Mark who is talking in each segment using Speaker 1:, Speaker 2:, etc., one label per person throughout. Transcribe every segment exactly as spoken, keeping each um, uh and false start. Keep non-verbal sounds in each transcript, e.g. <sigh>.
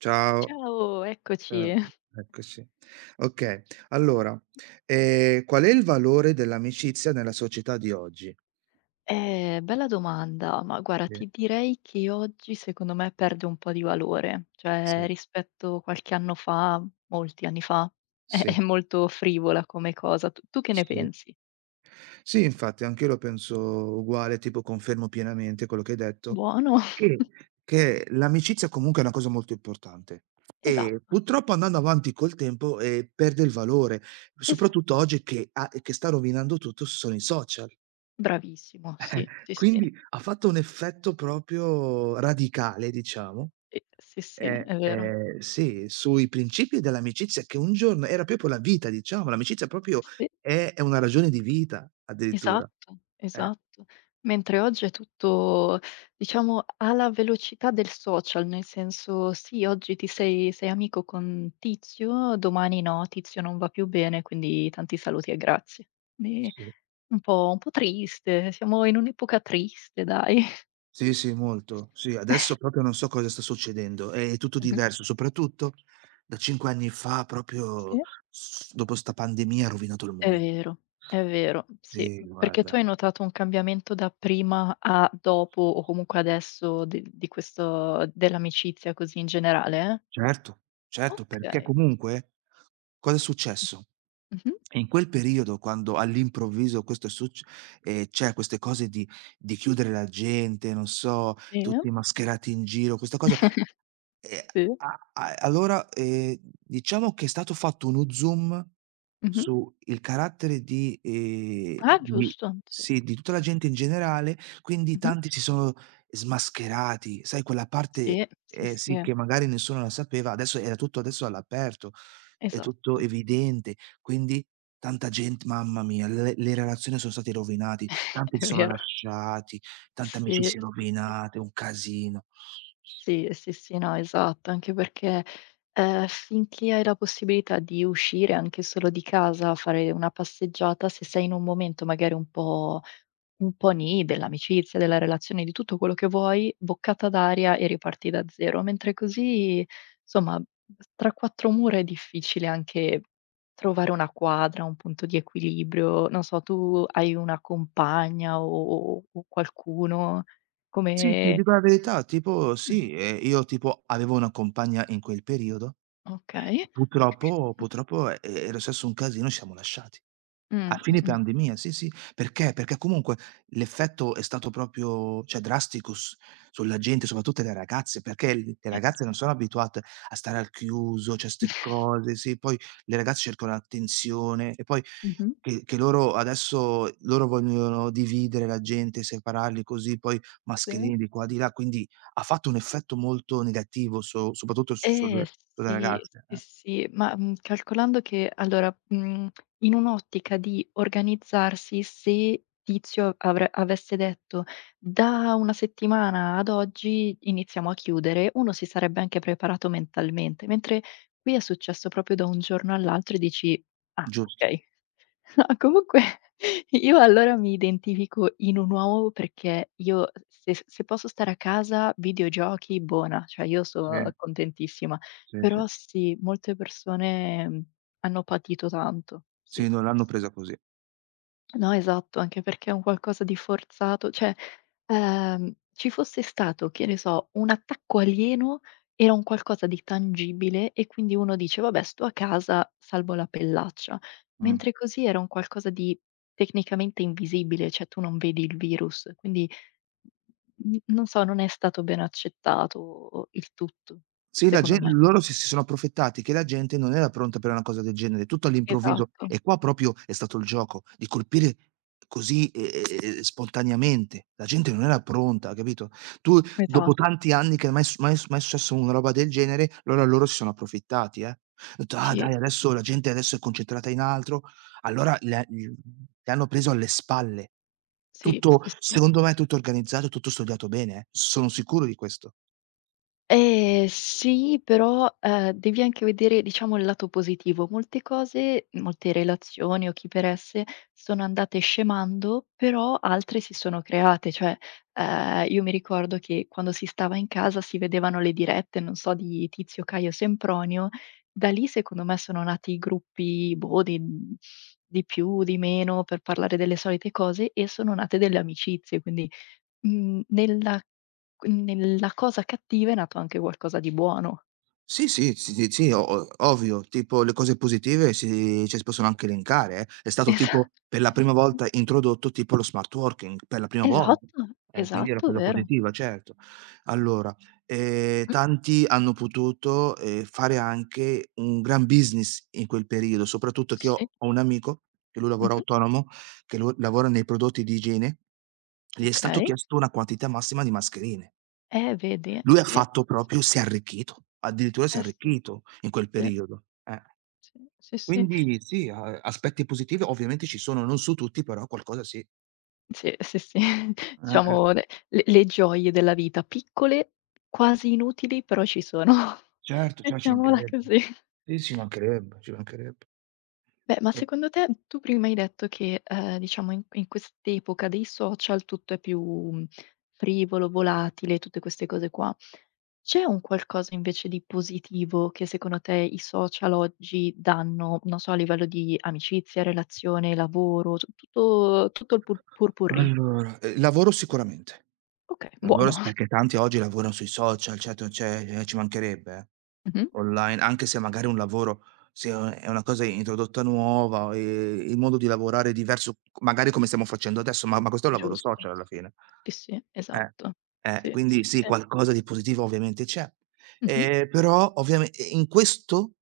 Speaker 1: Ciao,
Speaker 2: Ciao,
Speaker 1: eh,
Speaker 2: eccoci.
Speaker 1: eccoci. Okay, allora, ehm, qual è il valore dell'amicizia nella società di oggi?
Speaker 2: Eh, bella domanda, ma guarda,
Speaker 1: Sì,
Speaker 2: ti direi che oggi secondo me perde un po' di valore, cioè
Speaker 1: sì,
Speaker 2: rispetto a qualche anno fa, molti anni fa, <laughs> è,
Speaker 1: sì,
Speaker 2: è molto frivola come cosa. Tu, tu che ne
Speaker 1: sì.
Speaker 2: pensi?
Speaker 1: Sì, infatti anch'io lo penso uguale, tipo confermo pienamente quello che hai detto,
Speaker 2: Buono? <laughs>
Speaker 1: che che l'amicizia comunque è una cosa molto importante e
Speaker 2: Esatto,
Speaker 1: purtroppo andando avanti col tempo, ehm, perde il valore,
Speaker 2: esatto.
Speaker 1: soprattutto oggi che ha che sta rovinando tutto sono i social.
Speaker 2: Bravissimo, sì, sì, sì,
Speaker 1: Quindi ha fatto un effetto proprio radicale, diciamo,
Speaker 2: sì, sì, sì,
Speaker 1: ehm,
Speaker 2: è vero.
Speaker 1: ehm, sì, sui principi dell'amicizia che un giorno era proprio la vita, diciamo, l'amicizia proprio
Speaker 2: Sì.
Speaker 1: è è una ragione di vita addirittura.
Speaker 2: Esatto,
Speaker 1: Eh,
Speaker 2: esatto. Mentre oggi è tutto, diciamo, alla velocità del social, nel senso, sì, oggi ti sei sei amico con Tizio, domani no, Tizio non va più bene, quindi tanti saluti e grazie. Quindi
Speaker 1: sì.
Speaker 2: un po' un po' triste, siamo in un'epoca triste dai.
Speaker 1: Sì, sì, molto.
Speaker 2: <laughs>
Speaker 1: Sì, adesso proprio non so cosa sta succedendo, è tutto
Speaker 2: Mh-mh.
Speaker 1: diverso, soprattutto da cinque anni fa proprio
Speaker 2: Sì.
Speaker 1: s dopo 'sta pandemia ha rovinato il
Speaker 2: È
Speaker 1: mondo.
Speaker 2: vero, è vero, sì.
Speaker 1: Sì,
Speaker 2: Perché tu
Speaker 1: guarda.
Speaker 2: hai notato un cambiamento da prima a dopo o comunque adesso di di questo dell'amicizia così in generale, eh?
Speaker 1: Certo, certo, perché
Speaker 2: Okay.
Speaker 1: comunque cosa è successo?
Speaker 2: Mh-mh.
Speaker 1: In quel periodo quando all'improvviso questo è succ ehm, c'è queste cose di di chiudere la gente, non so,
Speaker 2: Sì,
Speaker 1: tutti mascherati in giro, questa cosa e
Speaker 2: sì.
Speaker 1: a a allora, ehm, diciamo che è stato fatto uno zoom
Speaker 2: Mh-mh.
Speaker 1: su il carattere di ehm,
Speaker 2: Ah,
Speaker 1: di
Speaker 2: giusto, sì.
Speaker 1: sì, di
Speaker 2: Sì,
Speaker 1: tutta la
Speaker 2: sì.
Speaker 1: gente in generale, quindi
Speaker 2: Mh-mh.
Speaker 1: tanti si sono smascherati, sai quella
Speaker 2: Sì,
Speaker 1: parte,
Speaker 2: sì,
Speaker 1: ehm, sì,
Speaker 2: sì,
Speaker 1: che magari nessuno la sapeva, adesso era tutto adesso all'aperto, è tutto
Speaker 2: esatto.
Speaker 1: evidente, quindi tanta gent mamma mia, le le relazioni sono state rovinati,
Speaker 2: <laughs>
Speaker 1: tanti si
Speaker 2: È
Speaker 1: sono
Speaker 2: vero.
Speaker 1: lasciati, tante
Speaker 2: Sì,
Speaker 1: amicizie
Speaker 2: sì, sì.
Speaker 1: rovinate, un casino.
Speaker 2: Sì, sì, sì, no, esatto, anche perché, ehm, finché hai la possibilità di uscire anche solo di casa, fare una passeggiata, se sei in un momento magari un po' un po' nì dell'amicizia, della relazione, di tutto quello che vuoi, boccata d'aria e riparti da zero, mentre così, somma, tra quattro mura è difficile anche trovare una quadra, un punto di equilibrio. Non so, tu hai una compagna o o o qualcuno?
Speaker 1: Sì, ti
Speaker 2: Come
Speaker 1: dico la verità, tipo
Speaker 2: mh.
Speaker 1: sì, ehm, io tipo avevo una compagna in quel periodo,
Speaker 2: Okay.
Speaker 1: purtroppo purtroppo, ehm, era successo un casino e ci siamo lasciati.
Speaker 2: Mh,
Speaker 1: A fine
Speaker 2: mh-mh.
Speaker 1: pandemia, sì, sì. Perché? Perché comunque l'effetto è stato proprio, cioè drastico s sulla gente, soprattutto le ragazze, perché l le
Speaker 2: E
Speaker 1: ragazze non sono abituate a stare al chiuso, cioè 'ste cose, sì, poi le ragazze cercano l'attenzione e poi
Speaker 2: Mh-mh.
Speaker 1: che che loro adesso loro vogliono dividere la gente, separarli così, poi
Speaker 2: Sì.
Speaker 1: mascherine di qua, di là, quindi ha fatto un effetto molto negativo so soprattutto su sulle
Speaker 2: Eh
Speaker 1: sulle
Speaker 2: sì,
Speaker 1: ragazze,
Speaker 2: sì,
Speaker 1: eh.
Speaker 2: sì, ma, mhmm, calcolando che allora, mhmm, in un'ottica di organizzarsi, se Tizio avre avesse detto: "Da una settimana ad oggi iniziamo a chiudere", uno si sarebbe anche preparato mentalmente, mentre qui è successo proprio da un giorno all'altro e dici: "Ah,
Speaker 1: Giusto.
Speaker 2: okay". No, comunque <laughs> io allora mi identifico in un uomo perché io se s se posso stare a casa, videogiochi, buona, cioè io
Speaker 1: Sì,
Speaker 2: sono contentissima.
Speaker 1: sì, sì.
Speaker 2: Però sì, molte persone, mhmm, hanno patito tanto. Sì,
Speaker 1: Sì, non
Speaker 2: sì,
Speaker 1: l'hanno
Speaker 2: sì.
Speaker 1: presa così.
Speaker 2: No, esatto, anche perché è un qualcosa di forzato, cioè, ehm, ci fosse stato, che ne so, un attacco alieno, era un qualcosa di tangibile e quindi uno dice: "Vabbè, sto a casa, salvo la pellaccia".
Speaker 1: Mh.
Speaker 2: Mentre così era un qualcosa di tecnicamente invisibile, cioè tu non vedi il virus, quindi n non so, non è stato ben accettato il tutto,
Speaker 1: Sì, la
Speaker 2: secondo
Speaker 1: gen
Speaker 2: me.
Speaker 1: loro si si sono approfittati che la gente non era pronta per una cosa del genere, tutto all'improvviso.
Speaker 2: Esatto,
Speaker 1: E qua proprio è stato il gioco, di colpire così, ehm, ehm, spontaneamente. La gente non era pronta, capito? Tu dopo
Speaker 2: esatto.
Speaker 1: tanti anni che mai s mai s mai è successo una roba del genere, allora loro si sono approfittati, eh. Detto: "Ah
Speaker 2: Sì,
Speaker 1: dai, adesso la gente adesso è concentrata in altro". Allora le gli le hanno preso alle spalle.
Speaker 2: sì, sì,
Speaker 1: Tutto
Speaker 2: sì, sì.
Speaker 1: secondo me tutto organizzato, tutto studiato bene, eh, sono sicuro di questo.
Speaker 2: Ehm, sì, però, ehm, devi anche vedere, diciamo, il lato positivo. Molte cose, molte relazioni o chi per esse, sono andate scemando, però altre si sono create. Cioè, ehm, io mi ricordo che quando si stava in casa si vedevano le dirette, non so, di Tizio, Caio, Sempronio. Da lì secondo me sono nati i gruppi, boh, di mhmm, di più, di meno, per parlare delle solite cose e sono nate delle amicizie, quindi Mhmm, nella mhmm, nella cosa cattiva è nato anche qualcosa di buono.
Speaker 1: Sì, sì, sì, sì, sì, o o ovvio, tipo le cose positive si cioè si possono anche elencare, eh. È
Speaker 2: <laughs>
Speaker 1: stato
Speaker 2: Esa
Speaker 1: tipo per la prima
Speaker 2: Sì.
Speaker 1: volta introdotto tipo lo smart working, per la prima volta,
Speaker 2: Esatto,
Speaker 1: eh, quindi è una
Speaker 2: esatto,
Speaker 1: cosa
Speaker 2: vero.
Speaker 1: positiva, certo. Allora, ehm,
Speaker 2: Mh,
Speaker 1: tanti hanno potuto, ehm, fare anche un gran business in quel periodo, soprattutto che
Speaker 2: sì,
Speaker 1: ho ho un amico che lui lavora
Speaker 2: mh-mh,
Speaker 1: autonomo, che lu lavora nei prodotti di igiene, gli è stato
Speaker 2: okay.
Speaker 1: chiesto una quantità massima di mascherine.
Speaker 2: Eh, vedi, eh,
Speaker 1: Lui ha
Speaker 2: sì, eh,
Speaker 1: fatto
Speaker 2: sì, sì.
Speaker 1: proprio si è arricchito, addirittura si è
Speaker 2: Eh
Speaker 1: arricchito in quel periodo. Eh.
Speaker 2: sì, sì, sì, sì,
Speaker 1: Quindi sì, a aspetti positivi ovviamente ci sono, non su tutti, però qualcosa sì.
Speaker 2: sì, sì, sì, sì. <laughs>
Speaker 1: Eh, eh.
Speaker 2: Diciamo le le le gioie della vita, piccole, quasi inutili, però ci sono. <laughs>
Speaker 1: Certo, cer ci
Speaker 2: Mettiamola
Speaker 1: mancherebbe.
Speaker 2: così.
Speaker 1: Sì, ci mancherebbe, ci mancherebbe.
Speaker 2: Beh, ma
Speaker 1: Eh.
Speaker 2: secondo te tu prima hai detto che, ehm, diciamo in in quest'epoca dei social tutto è più, mhmm, frivolo, volatile, tutte queste cose qua. C'è un qualcosa invece di positivo che secondo te i social oggi danno, non so, a livello di amicizia, relazione, lavoro, tu tutto tutto il pot pot-pourri.
Speaker 1: Allora, ehm, lavoro sicuramente.
Speaker 2: Okay,
Speaker 1: Lavoro
Speaker 2: buono.
Speaker 1: s Perché
Speaker 2: <laughs>
Speaker 1: tanti oggi lavorano sui social, certo cioè, ehm, ci mancherebbe, eh.
Speaker 2: Mh-mh.
Speaker 1: Online, anche se magari un lavoro se è u è una cosa introdotta nuova, ehm, il modo di lavorare è diverso, magari come stiamo facendo adesso, ma ma questo è un lavoro
Speaker 2: Giusto,
Speaker 1: social alla
Speaker 2: sì.
Speaker 1: fine.
Speaker 2: Sì, sì,
Speaker 1: Eh,
Speaker 2: esatto.
Speaker 1: eh,
Speaker 2: Sì,
Speaker 1: quindi
Speaker 2: sì,
Speaker 1: sì,
Speaker 2: sì.
Speaker 1: qualcosa di positivo ovviamente c'è.
Speaker 2: Mh-mh.
Speaker 1: Ehm, però ovviame e in questo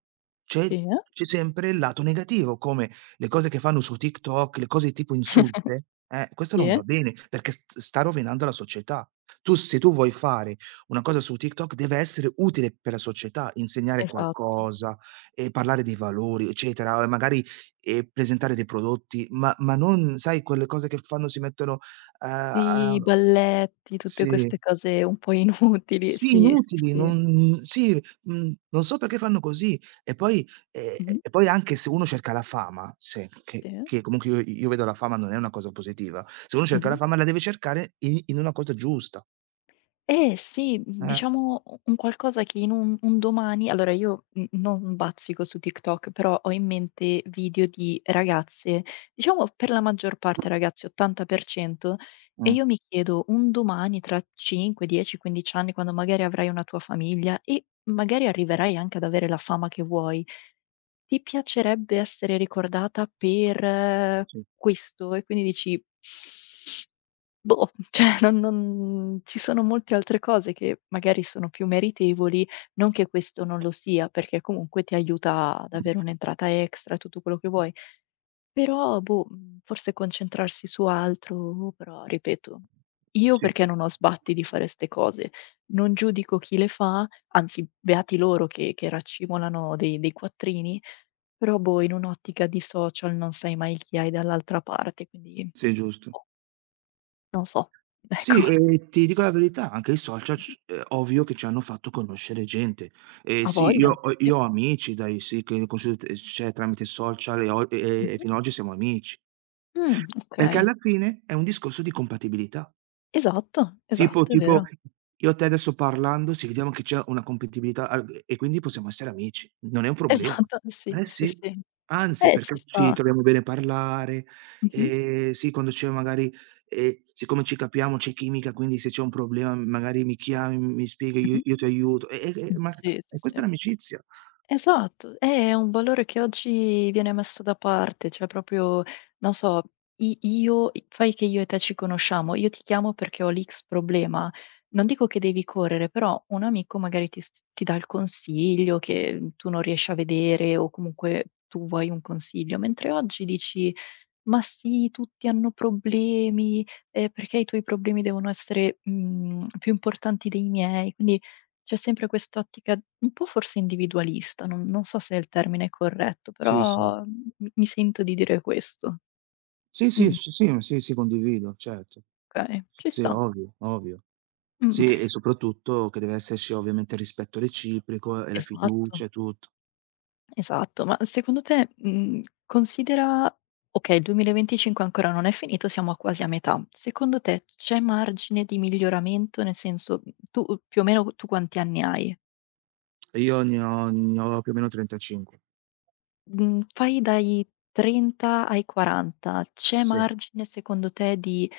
Speaker 1: c'è
Speaker 2: Sì. Eh?
Speaker 1: c'è sempre il lato negativo, come le cose che fanno su TikTok, le cose tipo
Speaker 2: <laughs>
Speaker 1: insulse, eh, questo
Speaker 2: Sì,
Speaker 1: non va
Speaker 2: eh?
Speaker 1: bene, perché st sta rovinando la società. Tu se tu vuoi fare una cosa su TikTok deve essere utile per la società, insegnare
Speaker 2: Esatto.
Speaker 1: qualcosa, ehm, parlare dei valori, eccetera, magari, ehm, presentare dei prodotti, ma ma non sai quelle cose che fanno si mettono a
Speaker 2: Sì, i
Speaker 1: a
Speaker 2: balletti, tutte
Speaker 1: sì,
Speaker 2: queste cose un po' inutili.
Speaker 1: sì
Speaker 2: Sì, sì,
Speaker 1: inutili,
Speaker 2: sì.
Speaker 1: non sì, mhmm, non so perché fanno così. E poi ehm,
Speaker 2: Mh-mh.
Speaker 1: e poi anche se uno cerca la fama, se che
Speaker 2: Sì.
Speaker 1: che comunque io io vedo la fama non è una cosa positiva. Se uno cerca la
Speaker 2: Mh-mh.
Speaker 1: fama la deve cercare i in una cosa giusta.
Speaker 2: Eh sì, mhmm,
Speaker 1: Eh.
Speaker 2: diciamo u un qualcosa che in un un domani allora io n non bazzico su TikTok, però ho in mente video di ragazze, diciamo per la maggior parte ragazzi, ottanta per cento. E
Speaker 1: Mh.
Speaker 2: io mi chiedo: un domani tra cinque, dieci, quindici anni, quando magari avrai una tua famiglia e magari arriverai anche ad avere la fama che vuoi. Ti piacerebbe essere ricordata per eh,
Speaker 1: Sì.
Speaker 2: questo? E quindi dici: "Boh, <laughs> cioè non non ci sono molte altre cose che magari sono più meritevoli, non che questo non lo sia, perché comunque ti aiuta ad avere un'entrata extra, tutto quello che vuoi, però boh, mhmm, forse concentrarsi su altro", però ripeto, io
Speaker 1: Sì.
Speaker 2: perché non ho sbatti di fare 'ste cose, non giudico chi le fa, anzi beati loro che che raccimolano dei dei quattrini, però boh, in un'ottica di social non sai mai chi hai dall'altra parte, quindi
Speaker 1: Sì, giusto.
Speaker 2: boh, non so,
Speaker 1: Sì,
Speaker 2: <laughs>
Speaker 1: e ti dico la verità, anche i social
Speaker 2: ecco.
Speaker 1: c è ovvio che ci hanno fatto conoscere gente. E
Speaker 2: Ha
Speaker 1: sì, io
Speaker 2: voglia,
Speaker 1: ho
Speaker 2: sì.
Speaker 1: io ho amici dai sì, che li ho conosciuti cioè tramite social e o e e
Speaker 2: Mh-mh.
Speaker 1: fino a oggi siamo amici.
Speaker 2: Mh,
Speaker 1: Perché
Speaker 2: okay.
Speaker 1: alla fine è un discorso di compatibilità.
Speaker 2: Esatto,
Speaker 1: Tipo
Speaker 2: esatto, è
Speaker 1: tipo
Speaker 2: vero. <laughs>
Speaker 1: io e te adesso parlando, se vediamo che c'è una compatibilità al e quindi possiamo essere amici, non è un problema.
Speaker 2: Esatto, sì,
Speaker 1: Eh
Speaker 2: sì,
Speaker 1: sì,
Speaker 2: sì.
Speaker 1: anzi
Speaker 2: Eh, ci
Speaker 1: perché ci
Speaker 2: sta.
Speaker 1: troviamo bene a parlare,
Speaker 2: Mh-mh.
Speaker 1: ehm, sì quando c'è magari ehm, siccome ci capiamo c'è chimica, quindi se c'è un problema magari mi chiami, mi spieghi, io
Speaker 2: Mh-mh.
Speaker 1: io ti aiuto. E e e
Speaker 2: Mh,
Speaker 1: ma
Speaker 2: sì, sì,
Speaker 1: e questa
Speaker 2: sì.
Speaker 1: è l'amicizia.
Speaker 2: Esatto, è un valore che oggi viene messo da parte, cioè proprio, non so, i io i fai che io e te ci conosciamo, io ti chiamo perché ho l'X problema. Non dico che devi correre, però un amico magari ti s ti dà il consiglio che, mhmm, tu non riesci a vedere o comunque tu vuoi un consiglio, mentre oggi dici: "Ma sì, tutti hanno problemi, ehm, perché i tuoi problemi devono essere, mhmm, più importanti dei miei?" Quindi c'è sempre quest'ottica un po' forse individualista, non non so se è il termine corretto,
Speaker 1: Sì, sì.
Speaker 2: però m mi mi sento di dire questo.
Speaker 1: Sì, sì,
Speaker 2: Mh,
Speaker 1: sì, sì, ma sì, sì, condivido, certo.
Speaker 2: okay, ci
Speaker 1: Sì,
Speaker 2: sta.
Speaker 1: ovvio, ovvio.
Speaker 2: Mh,
Speaker 1: Sì, e soprattutto che deve esserci ovviamente il rispetto reciproco e la
Speaker 2: esatto,
Speaker 1: fiducia e tutto.
Speaker 2: esatto. Ma secondo te, mhmm, considera okay, il duemilaventicinque ancora non è finito, siamo a quasi a metà. Secondo te c'è margine di miglioramento? Nel senso, mhmm, tu più o meno tu quanti anni hai?
Speaker 1: Io ne ho ne ho più o meno trentacinque.
Speaker 2: Mhmm, fai dai trenta ai quaranta, c'è
Speaker 1: Sì.
Speaker 2: margine secondo te di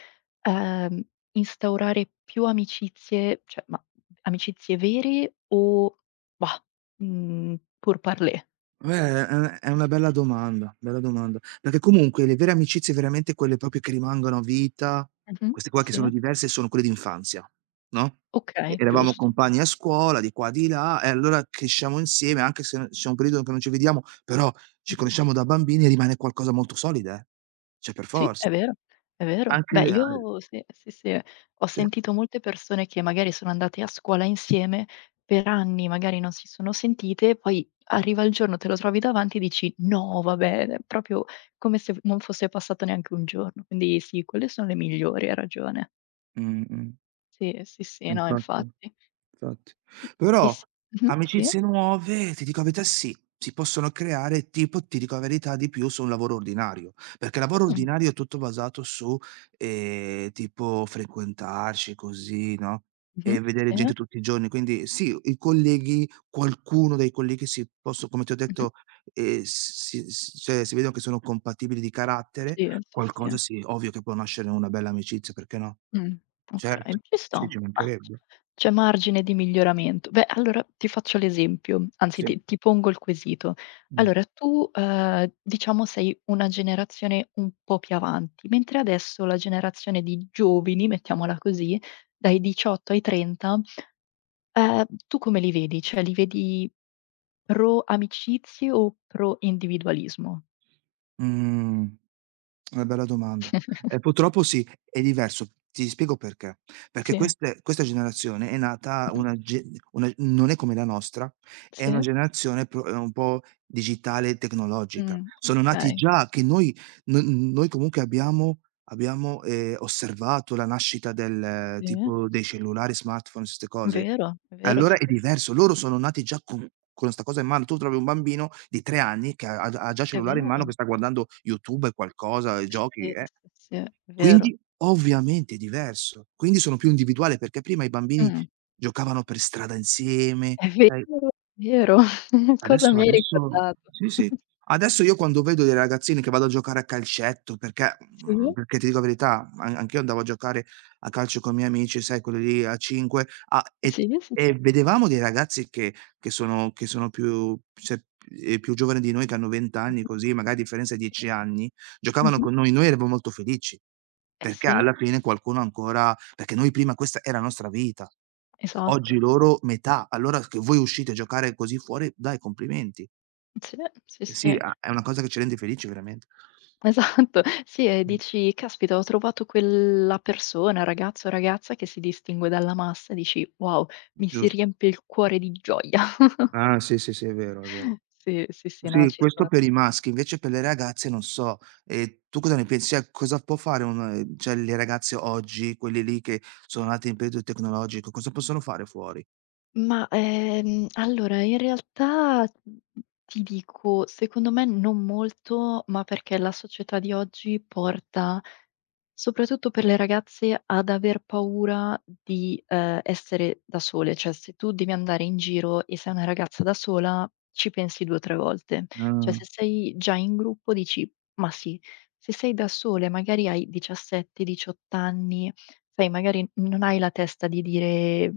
Speaker 2: Ehm, instaurare più amicizie, cioè ma amicizie vere o bah, mhmm, pur parler.
Speaker 1: Beh, è è è una bella domanda, bella domanda. Perché comunque le vere amicizie, veramente quelle proprio che rimangono a vita,
Speaker 2: Mh-mh.
Speaker 1: queste qua che sono
Speaker 2: Sì.
Speaker 1: diverse, sono quelle d'infanzia, no, e
Speaker 2: Okay,
Speaker 1: eravamo
Speaker 2: giusto.
Speaker 1: compagni a scuola, di qua, di là, e allora cresciamo insieme, anche se n c'è un periodo che non ci vediamo, però ci
Speaker 2: Mh-mh.
Speaker 1: conosciamo da bambini e rimane qualcosa molto solida, eh. Cioè per
Speaker 2: Sì, è
Speaker 1: forza.
Speaker 2: vero, è vero.
Speaker 1: Anche
Speaker 2: Beh,
Speaker 1: al
Speaker 2: io sì, sì, sì, ho
Speaker 1: sì.
Speaker 2: sentito molte persone che magari sono andate a scuola insieme, per anni magari non si sono sentite, poi arriva il giorno, te lo trovi davanti e dici: "No, vabbè", è proprio come se non fosse passato neanche un giorno. Quindi sì, quelle sono le migliori, hai ragione.
Speaker 1: Mh-mh.
Speaker 2: Sì, sì, sì, no
Speaker 1: Infatti,
Speaker 2: infatti.
Speaker 1: infatti.
Speaker 2: E
Speaker 1: Però
Speaker 2: s mh-mh, sì.
Speaker 1: amicizie nuove, ti dico la verità, sì, si possono creare tipo, ti dico la verità, di più su un lavoro ordinario, perché il lavoro
Speaker 2: Mh.
Speaker 1: ordinario è tutto basato su, ehm, tipo frequentarci così, no, e
Speaker 2: Mh-mh,
Speaker 1: vedere
Speaker 2: sì.
Speaker 1: gente tutti i giorni. Quindi sì, i colleghi qualcuno dei colleghi si posso come ti ho
Speaker 2: Mh-mh.
Speaker 1: detto, ehm, si s cioè si vedono che sono compatibili di carattere,
Speaker 2: Sì, sì, sì.
Speaker 1: qualcosa sì, ovvio che può nascere una bella amicizia, perché no?
Speaker 2: Mh.
Speaker 1: Certo,
Speaker 2: Okay, ci sta.
Speaker 1: sì, ci
Speaker 2: Ah,
Speaker 1: mancherebbe.
Speaker 2: c'è margine di miglioramento. Beh, allora ti faccio l'esempio, anzi
Speaker 1: Sì.
Speaker 2: ti ti pongo il quesito.
Speaker 1: Mh.
Speaker 2: Allora tu, ehm, diciamo sei una generazione un po' più avanti, mentre adesso la generazione di giovani, mettiamola così, dai diciotto ai trenta. Ehm, tu come li vedi? Cioè li vedi pro amicizie o pro individualismo?
Speaker 1: Mhmm, una bella domanda. Eh,
Speaker 2: <laughs>
Speaker 1: purtroppo sì, è diverso. Ti spiego perché: perché
Speaker 2: Sì.
Speaker 1: queste questa generazione è nata
Speaker 2: Mh-mh.
Speaker 1: una ge una non è come la nostra, è una
Speaker 2: Sì.
Speaker 1: generazione pro ehm, un po' digitale e tecnologica.
Speaker 2: Mh,
Speaker 1: Sono nati
Speaker 2: okay.
Speaker 1: già che noi no noi comunque abbiamo abbiamo, ehm, osservato la nascita del
Speaker 2: Sì.
Speaker 1: tipo dei cellulari, smartphone, 'ste cose.
Speaker 2: Vero, è vero,
Speaker 1: Allora
Speaker 2: sì,
Speaker 1: è diverso, loro sono nati già con con 'sta cosa in mano. Tu trovi un bambino di tre anni che ha ha ha già il
Speaker 2: è
Speaker 1: cellulare in mano,
Speaker 2: vero.
Speaker 1: che sta guardando YouTube e qualcosa, e giochi,
Speaker 2: Sì,
Speaker 1: eh.
Speaker 2: sì, sì, è vero.
Speaker 1: Quindi ovviamente è diverso. Quindi sono più individuali, perché prima i bambini
Speaker 2: Mh.
Speaker 1: giocavano per strada
Speaker 2: Okay.
Speaker 1: insieme,
Speaker 2: È
Speaker 1: sai.
Speaker 2: vero, è vero. <laughs> Cosa
Speaker 1: Adesso
Speaker 2: mi hai
Speaker 1: adesso
Speaker 2: ricordato.
Speaker 1: sì, sì. Adesso io quando vedo dei ragazzini che vanno a giocare a calcetto, perché mhmm,
Speaker 2: Sì.
Speaker 1: perché ti dico la verità, an anch'io andavo a giocare a calcio con i miei amici, sai quelli lì a cinque, a e t
Speaker 2: Sì, sì,
Speaker 1: e
Speaker 2: sì.
Speaker 1: vedevamo dei ragazzi che che sono che sono più se ehm, più giovani di noi, che hanno venti anni
Speaker 2: Mh-mh.
Speaker 1: così, magari a differenza di dieci anni, giocavano
Speaker 2: Mh-mh.
Speaker 1: con noi, noi eravamo molto felici,
Speaker 2: Eh
Speaker 1: perché
Speaker 2: sì,
Speaker 1: alla fine qualcuno ancora perché noi prima questa è la nostra vita.
Speaker 2: esatto.
Speaker 1: Oggi loro metà. Allora s che voi uscite a giocare così fuori, dai complimenti.
Speaker 2: Sì, sì,
Speaker 1: Eh sì,
Speaker 2: sì.
Speaker 1: a è una cosa che ci rende felici veramente.
Speaker 2: Esatto, <laughs> sì, e
Speaker 1: Mh,
Speaker 2: dici: "Caspita, ho trovato quella persona, ragazzo o ragazza che si distingue dalla massa", dici: "Wow, mi si
Speaker 1: giusto.
Speaker 2: riempie il cuore di gioia".
Speaker 1: Ah sì, sì, sì, è vero, è vero.
Speaker 2: <laughs> Sì, sì, sì, no,
Speaker 1: Sì,
Speaker 2: ci
Speaker 1: questo
Speaker 2: so.
Speaker 1: per i maschi, invece per le ragazze non so. Ehm, tu cosa ne pensi? Cioè, cosa può fare un ehm, cioè le ragazze oggi, quelle lì che sono nate in periodo tecnologico, cosa possono fare fuori?
Speaker 2: Ma, ehm, allora in realtà, mhmm, ti dico, secondo me non molto, ma perché la società di oggi porta, soprattutto per le ragazze, ad aver paura di, ehm, essere da sole. Cioè, se tu devi andare in giro e sei una ragazza da sola, ci pensi due o tre volte. Cioè,
Speaker 1: Ah,
Speaker 2: se sei già in gruppo dici: "Ma sì". Se sei da sola e magari hai diciassette, diciotto anni, sai magari non hai la testa di dire.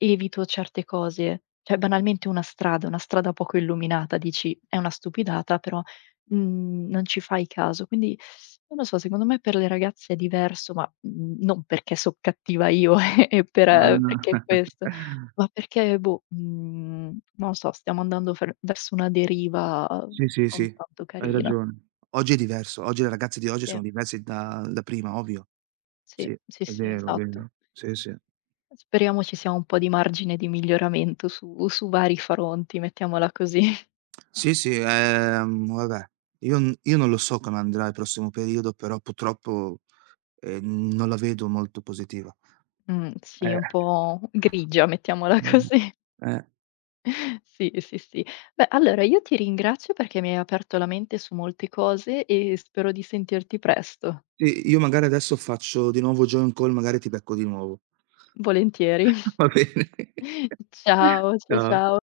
Speaker 2: Evito certe cose. Cioè banalmente una strada, una strada poco illuminata, dici: "È una stupidata", però, mhmm, non ci fai caso. Quindi non lo so, secondo me per le ragazze è diverso, ma, mhmm, non perché so cattiva io <laughs> e per eh,
Speaker 1: ah.
Speaker 2: perché è questo,
Speaker 1: <laughs>
Speaker 2: ma perché boh, mhmm, non lo so, stiamo andando fer verso una deriva
Speaker 1: Sì, sì,
Speaker 2: non
Speaker 1: sì,
Speaker 2: tanto
Speaker 1: hai
Speaker 2: carina.
Speaker 1: ragione. Oggi è diverso. Oggi le ragazze di oggi
Speaker 2: Sì,
Speaker 1: sono diverse da da prima, ovvio. Sì,
Speaker 2: sì, sì,
Speaker 1: è
Speaker 2: sì,
Speaker 1: vero,
Speaker 2: esatto.
Speaker 1: vero. Sì, sì.
Speaker 2: Speriamo ci sia un po' di margine di miglioramento su su vari fronti, mettiamola così.
Speaker 1: Sì, sì, ehm, vabbè, io n io non lo so come andrà il prossimo periodo, però purtroppo, ehm, non la vedo molto positiva.
Speaker 2: Mh, sì,
Speaker 1: Eh,
Speaker 2: un po' grigia, mettiamola
Speaker 1: mh,
Speaker 2: così.
Speaker 1: eh.
Speaker 2: <laughs> Sì, sì, sì. Beh, allora io ti ringrazio perché mi hai aperto la mente su molte cose e spero di sentirti presto.
Speaker 1: Sì, io magari adesso faccio di nuovo join call, magari ti becco di nuovo.
Speaker 2: Volentieri.
Speaker 1: <laughs> Va bene.
Speaker 2: <laughs>
Speaker 1: <laughs>
Speaker 2: Ciao, cia
Speaker 1: Ciao.
Speaker 2: ciao.